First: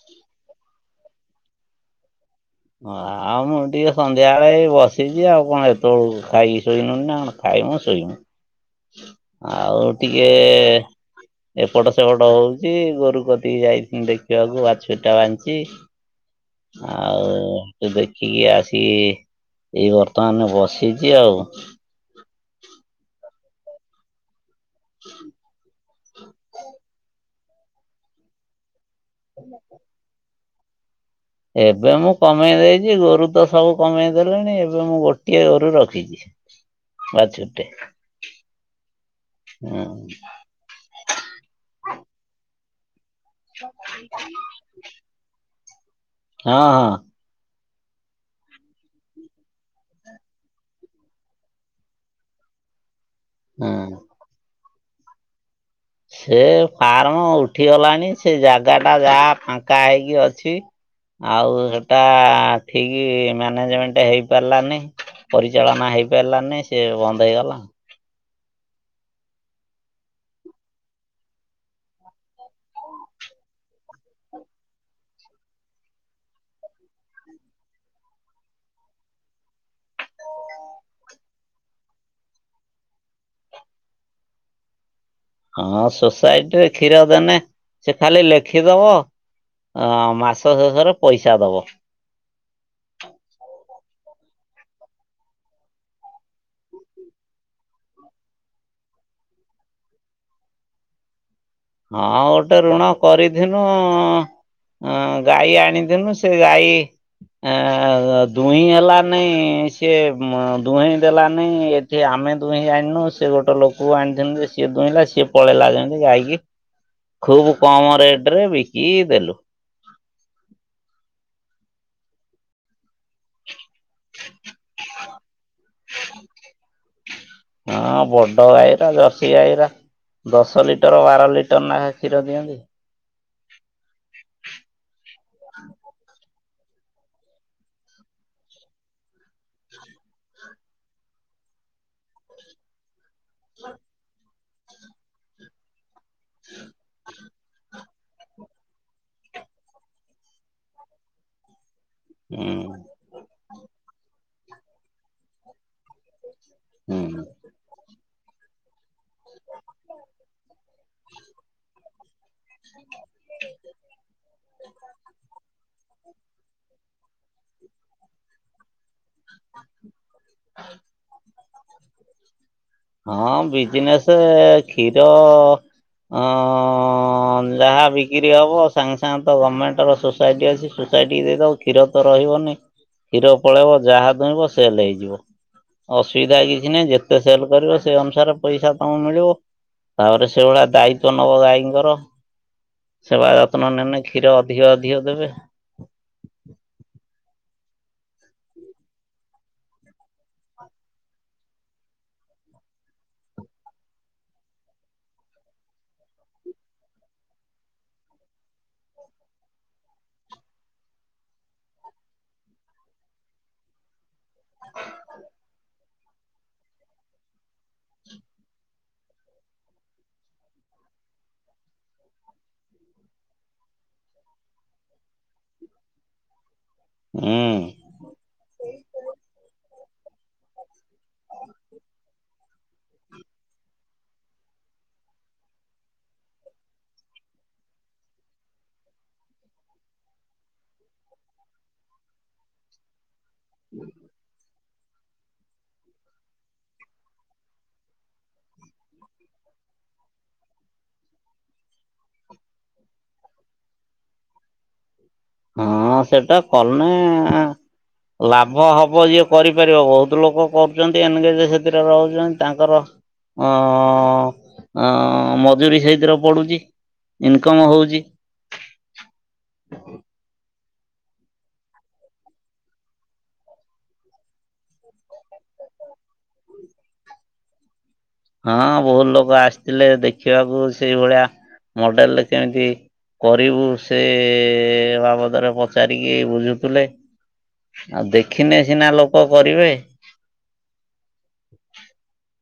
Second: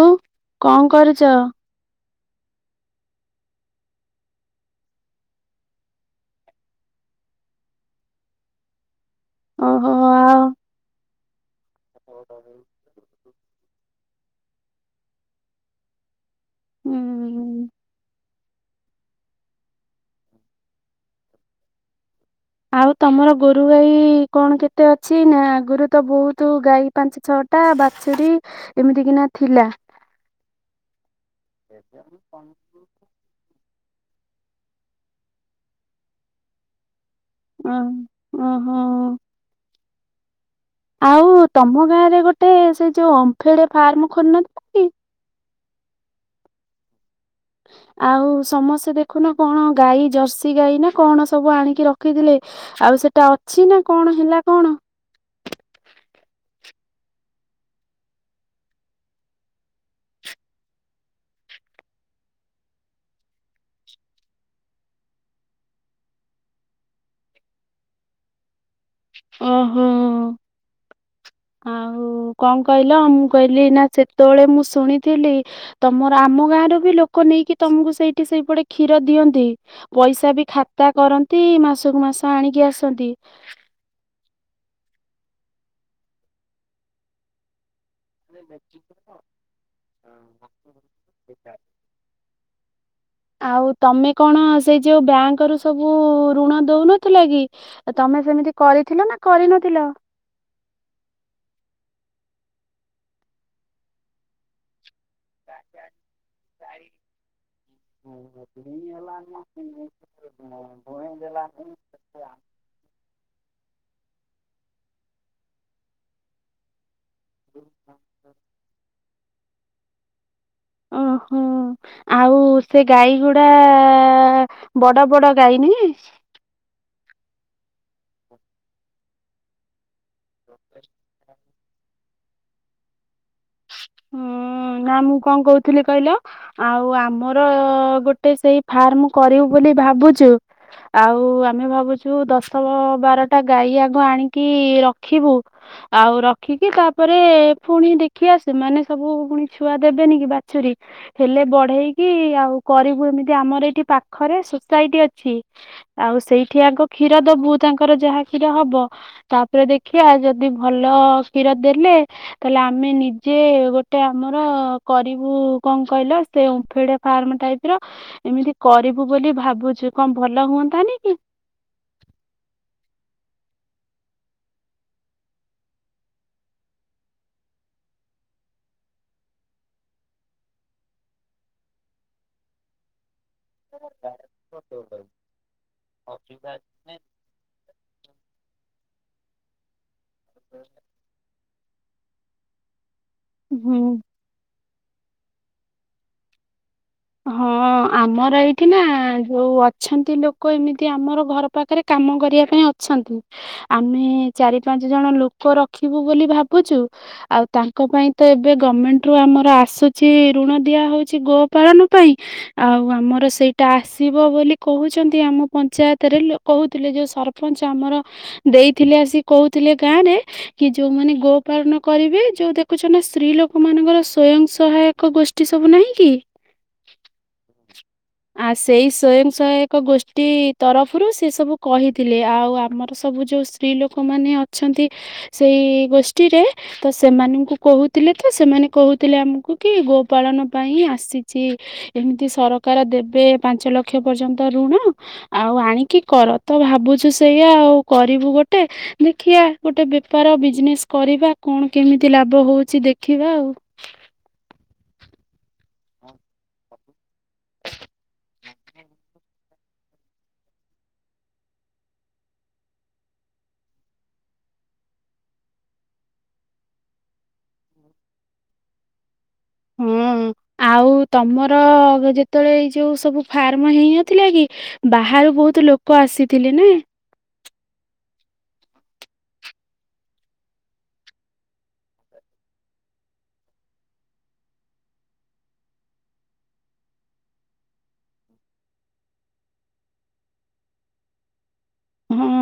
ଆଉ କଣ କରୁଛ? ହଁ ଆଉ ମୁଁ ଟିକେ ସନ୍ଧ୍ୟା ବେଳେ ଏଇ ବସିଛି ଆଉ କଣ ଏତେବେଳୁ ଖାଇକି ଶୋଇବିନି ନା କଣ? ଖାଇମୁ ଶୋଇମୁ। ଆଉ ଓହୋ ଟିକେ ଆଉ ଏପଟ ସେପଟ ହଉଛି ଗୋରୁ କ ଠିଆହେଇକି ଦେଖିଲାବେଳକୁ ବାଛୁରିଟା ବାନ୍ଧିଚି ହୁଁ ଆଉ ଦେଖ ଏଇ ଆସିକି ଏଇ ବର୍ତ୍ତମାନ ବସିଛି ଆଉ ଆଉ ତମର ଗୋରୁ ଗାଈ କଣ କେତେ ଅଛି ନା ଗୋରୁ ତ ବହୁତ ଗାଈ ପାଞ୍ଚ ଛଅଟା ବାଛୁରୀ ଏମିତି କିିନା ଥିଲା ତ ଏବେ ମୁଁ କମେଇ ଦେଇଛି ଗୋରୁ ତ ସବୁ କମେଇ ଦେଲେଣି ଏବେ ମୁଁ ଗୋଟିଏ ଗୋରୁ ରଖିଛି। ଆଚ୍ଛା। ଅଁ ଓ ହ। ହୁଁ। ଆଉ ତମ ଗାଁରେ ଗୋଟେ ସେ ଯୋଉ ଓମ୍ଫେଡ ଫାର୍ମ ଖୋଲିନଥିଲା କି? ହଁ ହଁ। ଆଉ ସମସ୍ତେ ଦେଖୁନା କଣ ଗାଈ ଜର୍ସି ଗାଈ ନା କଣ ସବୁ ଆଣିକି ରଖିଥିଲେ। ଆଉ ସେଟା ଅଛି ନା ହଁ। କଣ ହେଲା କଣ? ସେ ଫାର୍ମ ଉଠିଗଲାଣି ସେ ଜାଗା ଟା ଯାହା ଫାଙ୍କା ହେଇକି ଅଛି। ଆଉ ସେଟା ଠିକ ମ୍ୟାନେଜମେଣ୍ଟ ହେଇପାରିଲାନି। ପରିଚାଳନା ହେଇପାରିଲାନି ସେ ବନ୍ଦ ହେଇଗଲା। ଓହୋ। ଆଉ କଣ କହିଲ ମୁଁ କହିଲି ନା ସେତେବେଳେ ମୁଁ ଶୁଣିଥିଲି। ତମର ଆମ ଗାଁରୁ ବି ଲୋକ ନେଇକି ତମକୁ ସେଇଠି ସେଇପଟେ କ୍ଷୀର ଦିଅନ୍ତି। ପଇସା ବି ଖାତା କରନ୍ତି ମାସକୁୁ ମାସ ଆଣିକି ଆସନ୍ତି। ହଁ ସୋସାଇଟିରେ କ୍ଷୀର ଦେନେ ସେ ଖାଲି ଲେଖିଦବ ମାସ ଶେଷରେ ପଇସା ଦବ। ଆଉ ତମେ କଣ ସେ ଯୋଉ ବ୍ୟାଙ୍କରୁ ସବୁ ଋଣ ଦଉନଥିଲେ କି ତମେ ସେମିତି କରିଥିଲ ନା କରିନଥିଲ? ହଁ ଗୋଟେ ଋଣ କରିଥିନୁ ଗାଈ ଆଣିଥିନୁ ସେ ଗାଇ ଆ ଦୁହିଁ ହେଲାନାଇଁ ସିଏ ଦୁହିଁଇ ଦେଲାନାଇ ଆମେ ଦୁହିଁ ଯାଣିନୁ ସେ ଗୋଟେ ଲୋକକୁ ଆଣିଛନ୍ତି। ସିଏ ଦୁହିଁଲା ସିଏ ପଳେଇଲା ଯେମିତି ଗାଇକି ଖୁବ କମ ରେଟରେ ବିକିଦେଲୁ। ଓହୋ ଆଉ ସେ ଗାଈ ଗୁଡା ବଡ ବଡ ଗାଈ ନା ହଁ ବଡ ଗାଈଗୁରା ଜର୍ସି ଗାଈଗୁରା ଦଶ ଲିଟର ବାର ଲି ଟର ନେଖା କ୍ଷୀର ଦିଅନ୍ତି। ହୁଁ ନା ମୁଁ କଁ କହୁଥିଲି କହିଲ ଆଉ ଆମର ଗୋଟେ ସେଇ ଫାର୍ମ କରିବୁ ବୋଲି ଭାବୁଚୁ ଆଉ ଆମେ ଭାବୁଚୁ ଦଶ ବ ବାରଟା ଗାଈ ଆଗ ଆଣିକି ରଖିବୁ ଆଉ ରଖିକି ତାପରେ ଫୁଣି ଦେଖିଆ ସି ସେମାନେ ସବୁ ପୁଣି ଛୁଆ ଦେବେନି କି ବାଛୁରୀ ହେଲେ ବଢେଇକି ହୁଁ ଆଉ କରି ବୁ ଏମିତି ଆମର ଏଇଠି ପାଖରେ ସୋସାଇଟି ଅଛି ଆଉ ସେଇ ଠି ଆଗ ହୁଁ କ୍ଷୀର ଦବୁ ତାଙ୍କର ଯାହା କ୍ଷୀର ହବ ତାପରେ ଦେଖିଆ ଯଦି ଭଲ କ୍ଷୀର ଦେଲେ ତାହେଲେ ଆମେ ନି ଯିଏ ଗୋଟେ ଆମର କରିବୁ କଁ କହିଲ ସେ ଓମ୍ପେଡ ଫାର୍ମ ଟାଇପ ର ଏମିତି କରିବୁ ବୋଲି ଭାବୁଚୁ କଁ ଭଲ ହୁଅନ୍ତା ନି କି ହଁ ବିଜିନେସେ କ୍ଷୀର ହଁ ଯାହା ବିକିରି ହବ ସାଙ୍ଗସାଙ୍ଗେ ତ ଗମେଣ୍ଟ ର ସୋ ସାଇଟି ଅଛି ସୋସାଇଟି କି ଦେଇଦବ କ୍ଷୀର ତ ରହିବନି। କ୍ଷୀର ପଳେଇବ ଯାହା ଦୁଇଁବ ସେଲ ହେଇଯିବ। ଅସୁବିଧା କିଛି ନାହିଁ ଯେତେ ସେଲ୍ କରିବ ସେ ଅନୁସାରେ ପଇସା ତମକୁ ମିଳିବ। ତାପରେ ସେଇଭଳିଆ ଦାୟିତ୍ବ ନବ ଗାଈଙ୍କର ସେବା ଯତ୍ନ ହୁଁ। ନେନେ କ୍ଷୀ କ୍ଷୀର ଅଧିକ ଅଧିକ ଦେବେ। ହଁ ହଁ ଆମର ଏଇଠି ନା ଯୋଉ ଅଛନ୍ତି ଲୋକ ଏମିତି ଆମର ଘର ପାଖରେ କାମ କରିବା ପାଇଁ ଅ ଛନ୍ତି। ଆମେ ଚାରି, ପାଞ୍ଚ ଜଣ ଲୋକ ରଖିବୁ ବୋଲି ଭାବୁଚୁ ଆଉ ତାଙ୍କ ପାଇଁ ତ ଏବେ ଗମେଣ୍ଟରୁ ଆମର ଆସୁଚି ଋଣ ଦିଆହଉଚି ଗୋପାଳନ। ପାଇଁ ଆଉ ଆମର ସେଇଟା ଆସିବ ବୋଲି କହୁଛନ୍ତି ଆମ ପଞ୍ଚାୟତରେ ଲୋ କହୁଥିଲେ ଯୋଉ ସରପଞ୍ଚ ଆମର ଦେଇଥିଲେ ଆସି କହୁଥିଲେ ଗାଁ ରେ କି ଯୋଉମାନେ ଗୋପାଳନ କରିବେ ଯୋଉ ଦେଖୁଚ ନା ସ୍ତ୍ରୀ ଲୋକ ମାନଙ୍କର ସ୍ଵୟଂ ସହାୟକ ଗୋ ଷ୍ଠୀ ସବୁ ନାହିଁ କି ଉଁ ଆ ସେଇ ସ୍ଵୟଂସହାୟକ ଗୋଷ୍ଠୀ ତରଫରୁ ସେ ସବୁ କହି ଥିଲେ ଆଉ ଆମର ସବୁ ଯଉ ସ୍ତ୍ରୀ ଲୋକମାନେ ଅଛନ୍ତି ସେଇ ଗୋଷ୍ଠୀରେ ତ ସେମାନଙ୍କୁ କହୁଥିଲେ ତ ସେମାନେ କହୁଥିଲେ ଆମକୁକି ଗୋପାଳନ ପାଇଁ ଆସି ଚି ଏମିତି ସରକାର ଦେବେ ପାଞ୍ଚ ଲକ୍ଷ ପର୍ଯ୍ୟନ୍ତ ଋଣ। ଆଉ ଆଣିକି କର ତ ଭାବୁଚୁ ସେଇଆ ଆଉ କରିବୁ ଗୋଟେ ଦେଖିଆ ଗୋଟେ ବେପାର ବିଜିନେସ କରିବା କଣ କେମିତି ଲାଭ ହଉଚି ଦେଖିବା ଆଉ। ହଁ ସେଟା କନେ ଲାଭ ହବ ଯିଏ କରିପାରିବ ବହୁତୁ ଲୋକ କରୁଚନ୍ତି ଏନଗେଜ ସେଥିରେ ରହୁଛନ୍ତି ତାଙ୍କର ଅ ଅ ମଜୁରୀ ସେଇଥିରେ ପଡୁଚି। ଇନକମ୍ ହଉଚି। ହଁ ଆଉ ତମର ଯେତେବେଳେ ଏଇ ଯୋଉ ସବୁ ଫାର୍ମ ହେଇନଥିଲା କି ବାହାରୁ ବହୁତୁ ଲୋକ ଆସିଥିଲେ ନା ହଁ ବହୁତ୍ ଲୋକ ଆସିଥିଲେ ଦେଖିବାକୁ ସେଇ ଭଳିଆ ମଡେଲରେ କେମିତି କରିବୁ ସେ ବାବଦରେ ପଚାରିକି ବୁଝୁଥୁଲେ। ଆ ଦେଖିନେ ସିନା ଲୋକ କରିବେ। ହୁଁ।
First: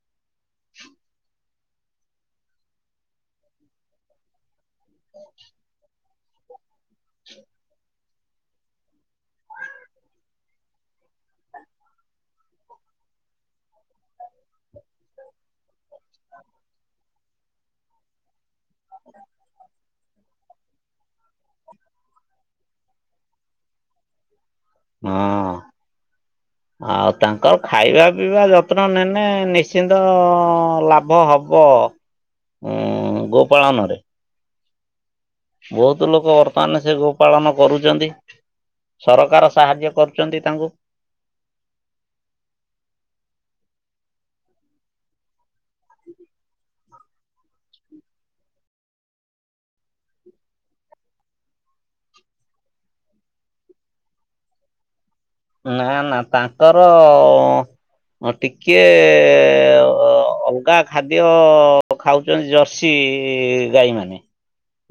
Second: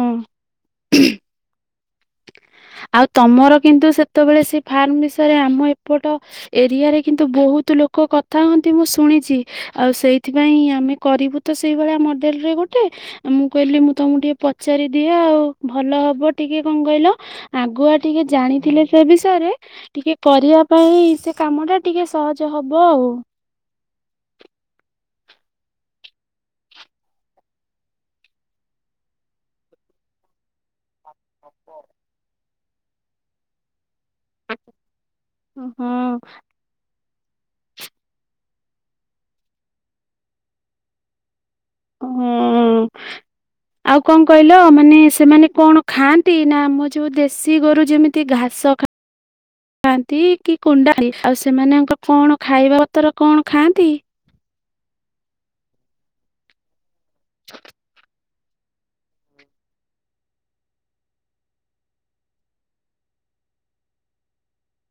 ଆଉ ତମର କିନ୍ତୁ ସେତବେଳେ ସେ ଫାର୍ମ ବିଷୟରେ ଆମ ଏପଟ ଏରିଆରେ କିନ୍ତୁ ବହୁତ୍ ଲୋକ କଥା ହୁଅନ୍ତି ମୁଁ ଶୁଣିଚି। ଆଉ ସେଇଥିପାଇଁ ଆମେ କରିବୁ ତ ସେଇଭଳିଆ ମଡେଲ୍ ରେ ଗୋଟେ। [unintelligible] ମୁଁ କହିଲି ମୁଁ ତୁମୁକୁ ଟିକେ ପଚାରିଦିଏ ଆଉ, ଭଲ ହବ ଟିକେ କଣ କହିଲ ଆଗୁଆ ଟିକେ ଜାଣିଥିଲେ ସେ ବିଷୟରେ ଟିକେ କରିଆ ପାଇଁ ସେ କାମଟା ଟିକେ ସହଜ ହବ ଆଉ। [unintelligible] ଆଉ ତାଙ୍କର ଖାଇବା ପିଇବା ଯତ୍ନ [unintelligible] ନିଶ୍ଚିନ୍ତ ଲା ଭ ହବ ଉଁ ଗୋ ପାଳନରେ। ବହୁତୁ ହଁ। ଲୋକ [unintelligible] [unintelligible] ସେ ଗୋପାଳନ କରୁଚନ୍ତି, ସରକାର ସାହାଯ୍ୟ କରୁଚନ୍ତି ତାଙ୍କୁ। ଉଁ ଆଉ କଣ କହିଲ ମାନେ ସେମାନେ କଣ ଖାଆନ୍ତି, ନା ଆମ ଯୋଉ ଦେଶୀ ଗୋରୁ ଯେମି ତି ଘାସ ଖା ଖାଆନ୍ତି କି କୁଣ୍ଡା [unintelligible] ଆଉ ସେମାନଙ୍କ କଣ ଖାଇବା ପତର କଣ ଖାଆନ୍ତି? ନା-ନା ତାଙ୍କର ହଁ ଟିକେ [unintelligible] ଅଲ୍ଗା ଖାଦ୍ୟ ଖାଉଚନ୍ତି ଜର୍ସି ଗାଈ ମାନେ।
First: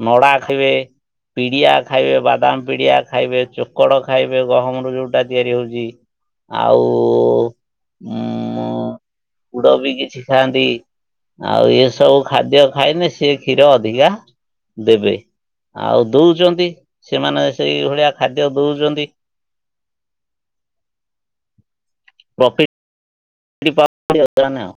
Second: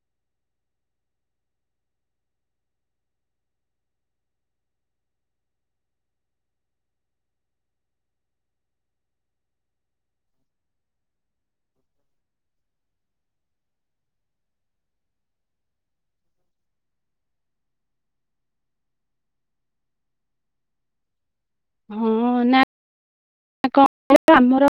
ନଡା ଖାଇବେ ପିଡିଆ ଖାଇବେ, ବାଦାମ୍ ପିଡିଆ ଖାଇବେ, ଚୋକଡ଼ ଖାଇବେ, ଗହମରୁ ଯୋଉ [unintelligible] ତିଆରି ହଉଚି। ଆଉ ଉଁ [unintelligible] ବି କିଛି ଖାଆନ୍ତି। ଆଉ ଏସବୁ ଖାଦ୍ୟ [unintelligible] ସିଏ କ୍ଷୀର ଅଧିକା ଦେବେ ଆଉ ଦଉଚନ୍ତି ସେମାନେ ସେଇ ଭଳିଆ ଖାଦ୍ୟ ଦଉଚନ୍ତି। ହୁଁ, ନା ପ୍ରଫିଟ କଣ କହିଲ ଆମର [unintelligible]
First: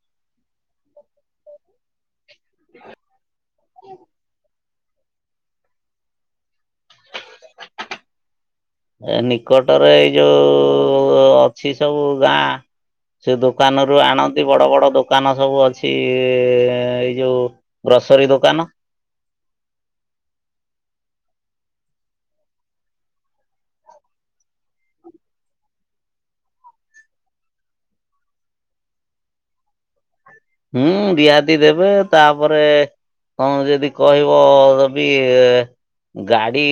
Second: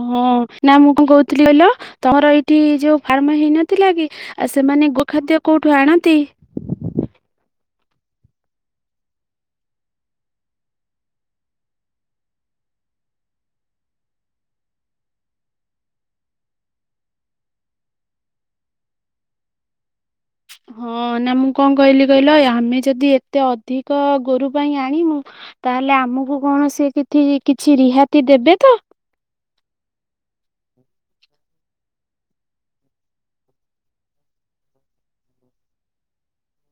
ଅ ହଁ ନା ମୁଁ କଣ କହୁଥିଲି କହିଲ ତମର ଏଇଠି ଯୋଉ ଫାର୍ମ ହେଇନଥିଲା କି ଆ ସେମାନେ ଗୋଖାଦ୍ୟ କୋଉଠୁ ଆଣନ୍ତି? ଏ ନିକଟରେ ଏଇ ଯୋଉ ଅଛି ସବୁ ଗାଁ ସେ ଦୋକାନରୁ ଆଣନ୍ତି ବଡ-ବଡ ଦୋକାନ ସବୁ ଅଛି ଏଇ ଯୋଉ ଗ୍ରସରୀ ଦୋକାନ ହଁ ନା ମୁଁ କଣ କହିଲି କହିଲ ଆମେ ଯଦି ଏତେ ଅଧିକ ଗୋରୁ ପାଇଁ [unintelligible] ତାହେଲେ ଆମୁକୁ କଣ ସେ [unintelligible] କିଛି ରିହାତି ଦେବେ ତ? ହୁଁ ରିହାତି ଦେବେ, ତାପରେ କଣ ଯେଦି କହିବ [unintelligible] ଗାଡି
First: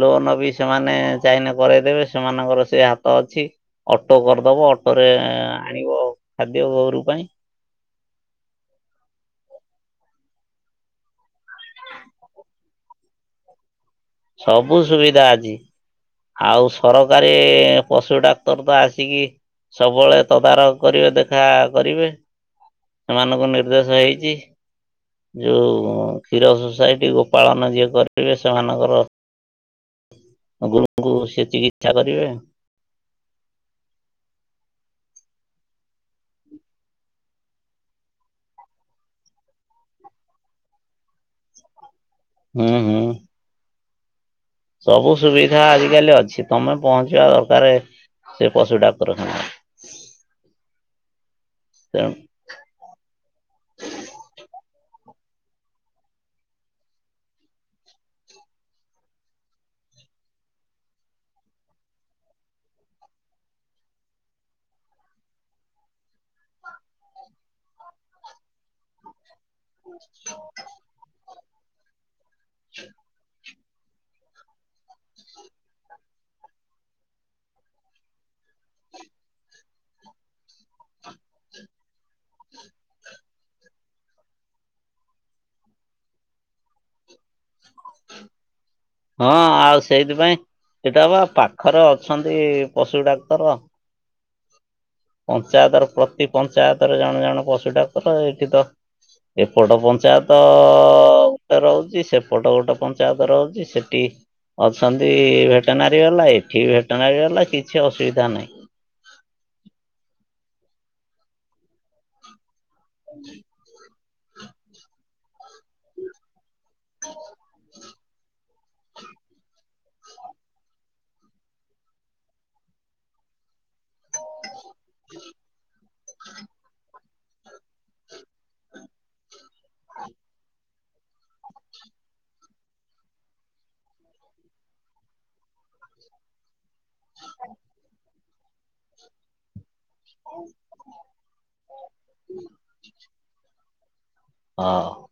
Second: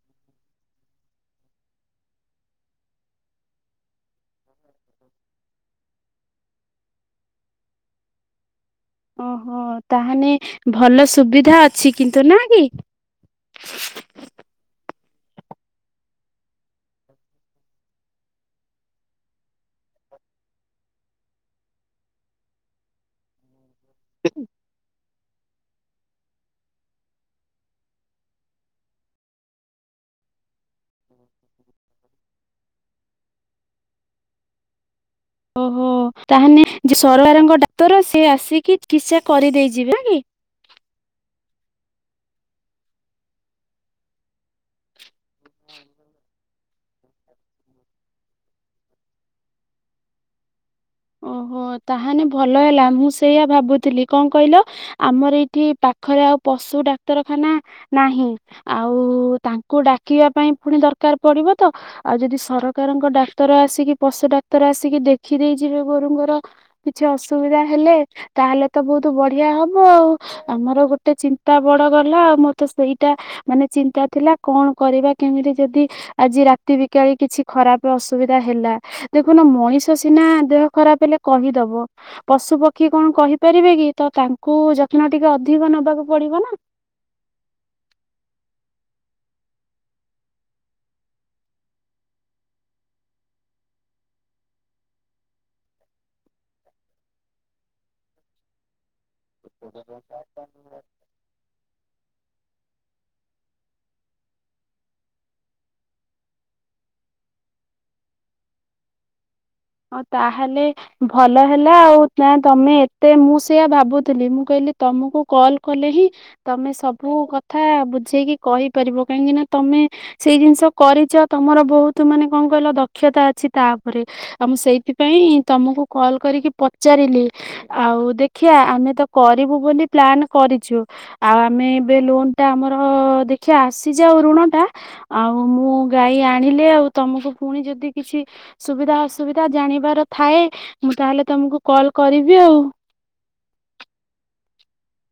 ଲୋନ ବି ସେମାନେ ଚାହିଁଲେ କରେଇଦେବେ, ସେମାନଙ୍କର ସେ ହା ତ ଅଛି, ଅଟୋ କରିଦବ ଅଟୋରେ ଆଣିବ ଖାଦ୍ୟ ଗୋରୁ ପାଇଁ। ହଁ [unintelligible] ଭଲ ସୁବିଧା ଅଛି କିନ୍ତୁ ନାଁ କି? ସବୁ ସୁବିଧା ଅଛି। ଆଉ ସରକାରୀ ପଶୁ ଡାକ୍ତର୍ ତ ଆସିକି ସବୁବେଳେ ତଦାରଖ୍ କରିବେ ଦେଖା କରିବେ, ସେମାନଙ୍କୁ ନିର୍ଦ୍ଦେଶ ହେଇ ଚି ଯୋଉ କ୍ଷୀର ସୋସାଇଟି ଗୋ ପାାଳନ ଯିଏ କରିବେ ସେମାନଙ୍କର ଗୋ ସେ ଚିକିତ୍ସା କରିବେ। ଓହୋ ତାହେନେ ଯେ ସରଆରଙ୍କ ଡାକ୍ତର ସିଏ ଆସିକି ଚିକିତ୍ସା କରିଦେଇଯିବେ, ଆଁ କି? ହୁଁ ହୁଁ। ସବୁ ସୁବିଧା ଆଜିକାଲି ଅଛି ତମେ ପହଞ୍ଚିବା ଦରକାରେ ସେ ପଶୁ ଡାକ୍ତରଖାନା। ଓହୋ ତେଣୁ ତାହାନେ ଭଲ ହେଲା ମୁଁ ସେଇଆ ଭାବୁଥିଲି କଁ କହିଲ ଆମର ଏଇଠି ପାଖରେ ଆଉ ପଶୁ ଡାକ୍ତରଖାନା ନାହିଁ। ଆଉ ତାଙ୍କୁ ଡାକିବା ପାଇଁ ଫୁଣି ଦରକାର ପଡ଼ିବ ତ। ଆଉ ଯଦି ସରକାରଙ୍କ ଡାକ୍ତର ଆସିକି ପଶୁ ଡାକ୍ତର ଆସିକି ଦେଖିଦେଇ ଯିବେ ଗୋରୁଙ୍କର କିଛି ଅସୁବିଧା ହେଲେ ତାହେଲେ ତ ବୋହୁତୁ ବଢ଼ିଆ ହବ ଆଉ ଆମର ଗୋଟେ ଚିନ୍ତା ବଡ଼ ଗଲା ଆଉ ମୋର ତ ସେଇଟା ମାନେ ଚିନ୍ତା ଥିଲା କଣ କରିବା କେମିତି ଯଦି ଆଜି ରାତି ବିକାଳି କିଛି ଖରାପ ଅସୁବିଧା ହେଲା ଦେଖୁନ ମଣିଷ ସିନା ଦେହ ଖରାପ ହେଲେ କହିଦବ। ପଶୁ ପକ୍ଷୀ କଣ କହିପାରିବେ କି? ତ ତାଙ୍କୁ ଯତ୍ନ ଟିକେ ଅଧିକ ନବାକୁ ପଡ଼ିବ ନା। ହଁ ଆଉ ସେଇଥିପାଇଁ ଏଟା ପା ପାଖରେ ଅଛନ୍ତି ପଶୁ ଡାକ୍ତର। ପଞ୍ଚାୟତର ପ୍ରତି ପଞ୍ଚାୟତରେ ଜଣେ ଜଣେ ପଶୁ ଡାକ୍ତର ଏଠି ତ ଏପଟ ପଞ୍ଚାୟତ ଓଟେ ରହୁଚି ସେପଟ ଗୋଟେ ପଞ୍ଚାୟତ ରହୁଚି ସେଟି ଅଛନ୍ତି ଭେଟେନାରୀ ବେଲା ଏଠି ବି ଭେଟେନାରୀ ବେଲା କିଛି ଅସୁବିଧା ନାହିଁ। ଅଁ ତାହେଲେ ଭଲ ହେଲା ଆଉ ନାଁ ତମେ ଏତେ ମୁଁ ସେଇଆ ଭାବୁ ଥିଲି ମୁଁ କହିଲି ତମୁକୁ କଲ କଲେ ହିଁ ତମେ ସବୁ କଥା ବୁଝେଇକି କହି ପାରିବ କାହିଁକି ନା ତମେ ସେଇ ଜିନିଷ କରିଚ ତମର ବୋହୁତୁ ମାନେ କଁ କହିଲ ଦକ୍ଷତା ଅଛି ତା ଓପରେ। ଆ ମୁଁ ସେଇଥିପାଇଁ ତମୁକୁ କଲ୍ କରିକି ପଚାରିଲି। ଆଉ ଦେଖିଆ ଆମେ ତ କରିବୁ ବୋଲି ପ୍ଲାନ୍ କରିଚୁ। ଆଉ ଆମେ ଏବେ ଲୋନ ଟା ଆମର ଦେଖିଆ ଆସିଯାଉ ଋଣଟା ଆଉ ମୁଁ ଗାଈ ଆଣିଲେ ଆଉ ତମୁକୁ ପୁଣି ଯଦି କିଛି ସୁବିଧା ହସ୍ ସୁବିଧା ଜାଣିବାର ଥାଏ ମୁଁ ତାହେଲେ ତମୁକୁ କଲ କରିବି ଆଉ। ହ।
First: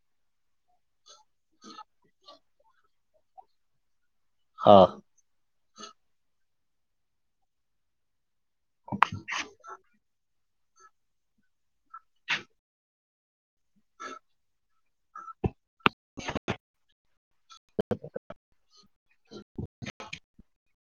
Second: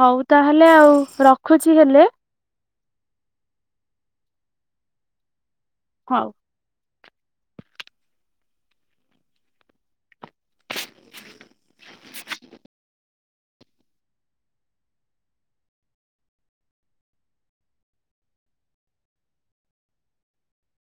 ହଉ ତାହେଲେ ଆଉ ରଖୁଛି ହେଲେ। ହ। ହଉ। [unintelligible] [unintelligible]